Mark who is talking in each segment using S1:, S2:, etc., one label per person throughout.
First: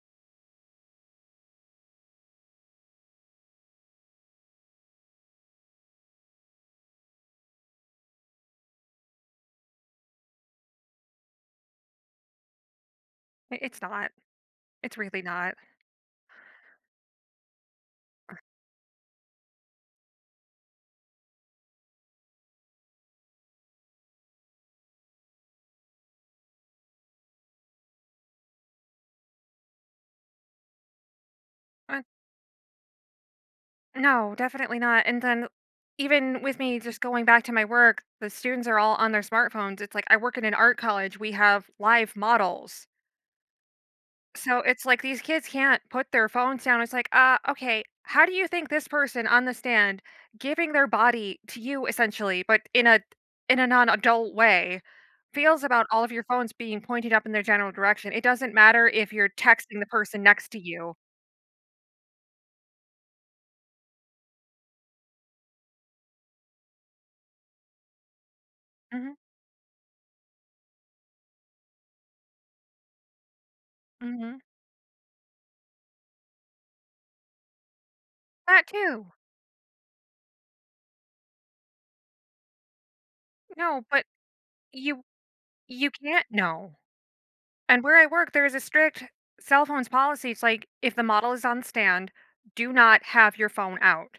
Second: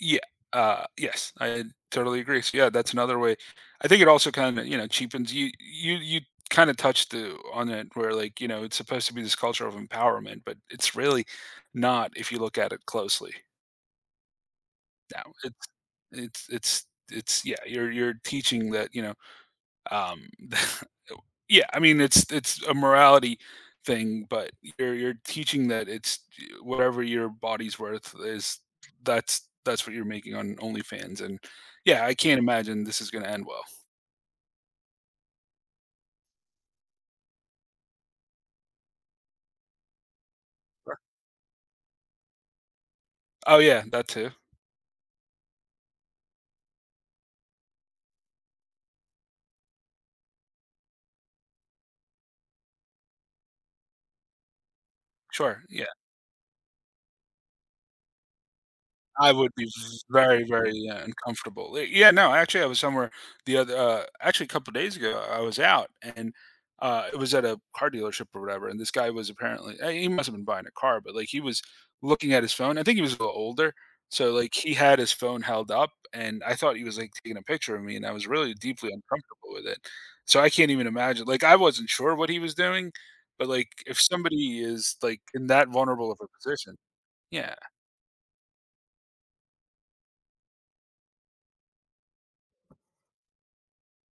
S1: Yeah uh, yes, I totally agree. So yeah, that's another way I think it also kind of, you know, cheapens you you you kind of touched on it, where like, you know, it's supposed to be this culture of empowerment, but it's really not if you look at it closely.
S2: I it's not. It's
S1: [unintelligible]
S2: really not.
S1: it's it's it's it's yeah, you're you're
S2: R
S1: teaching that, you know, um yeah, I mean, it's it's a morality thing, but you're you're teaching that it's j whatever your body's worth is that's that's what you're making on OnlyFans, and
S2: I
S1: yeah, I can't imagine this is gonna end well.
S2: No, definitely not. And then even with me just going back to my work, the students are all on their smartphones. It's like, I work in an art
S1: [unintelligible]
S2: college, we have live models.
S1: Oh yeah, that too.
S2: So, it's like, these kids can't put their phones down. It's like, uh, okay how do you think this person on the stand, giving their body to you essentially, but in a in a non-adult way,
S1: Sure,
S2: feels about
S1: yeah.
S2: all of your phones being pointed up in their general direction. It doesn't matter if you're
S1: I would be
S2: texting the person
S1: very,
S2: next to
S1: very
S2: you.
S1: uncomfortable. Li yeah, no, actually I was somewhere the other, uh actually a couple of days ago, I was out and uh, it was at a car dealership or whatever, and this guy
S2: Mhm.
S1: was apparently eh, he must have been buying a car, but like he was looking at his phone I think he was a little older, so
S2: Mhm.
S1: like he had his phone held up and I thought he was like taking a picture of me and I was really
S2: That
S1: deeply
S2: too.
S1: uncomfortable with it. So, I can't even imagine like I wasn't sure what he was doing, but like
S2: No,
S1: if
S2: but
S1: somebody is
S2: you
S1: like in that
S2: you
S1: vulnerable of
S2: can't
S1: a
S2: know.
S1: position yeah.
S2: And where I work, there is a strict cell phones policy. It's like, "If the model is on stand, do not have your phone out."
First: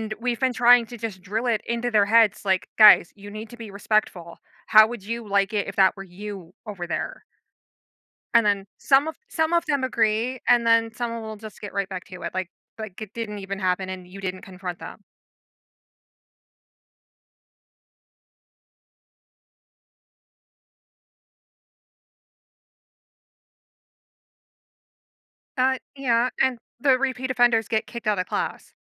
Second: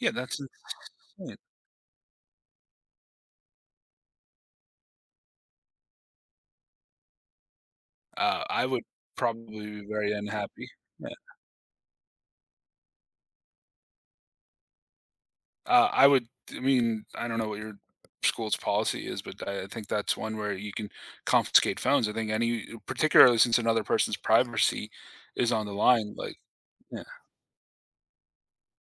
S1: Yeah,
S2: we've
S1: that's
S2: been trying to just
S1: it [unintelligible]
S2: drill it into their heads, like, "Guys, you need to be respectful. How would you like it if that were you over there?" And
S1: Uh,
S2: then
S1: I would
S2: some of some of
S1: probably
S2: them
S1: be very
S2: agree, and
S1: unhappy.
S2: then
S1: Yeah.
S2: someone will just get right back to it, like like it didn't even happen and you didn't confront them.
S1: Uh, I would I mean, I don't know what your school's policy is, but I I think that's one where you can confiscate phones. I think any particularly since another person's privacy is on the
S2: Uh,
S1: line,
S2: yeah,
S1: like,
S2: and the
S1: yeah.
S2: repeat offenders get kicked outta class.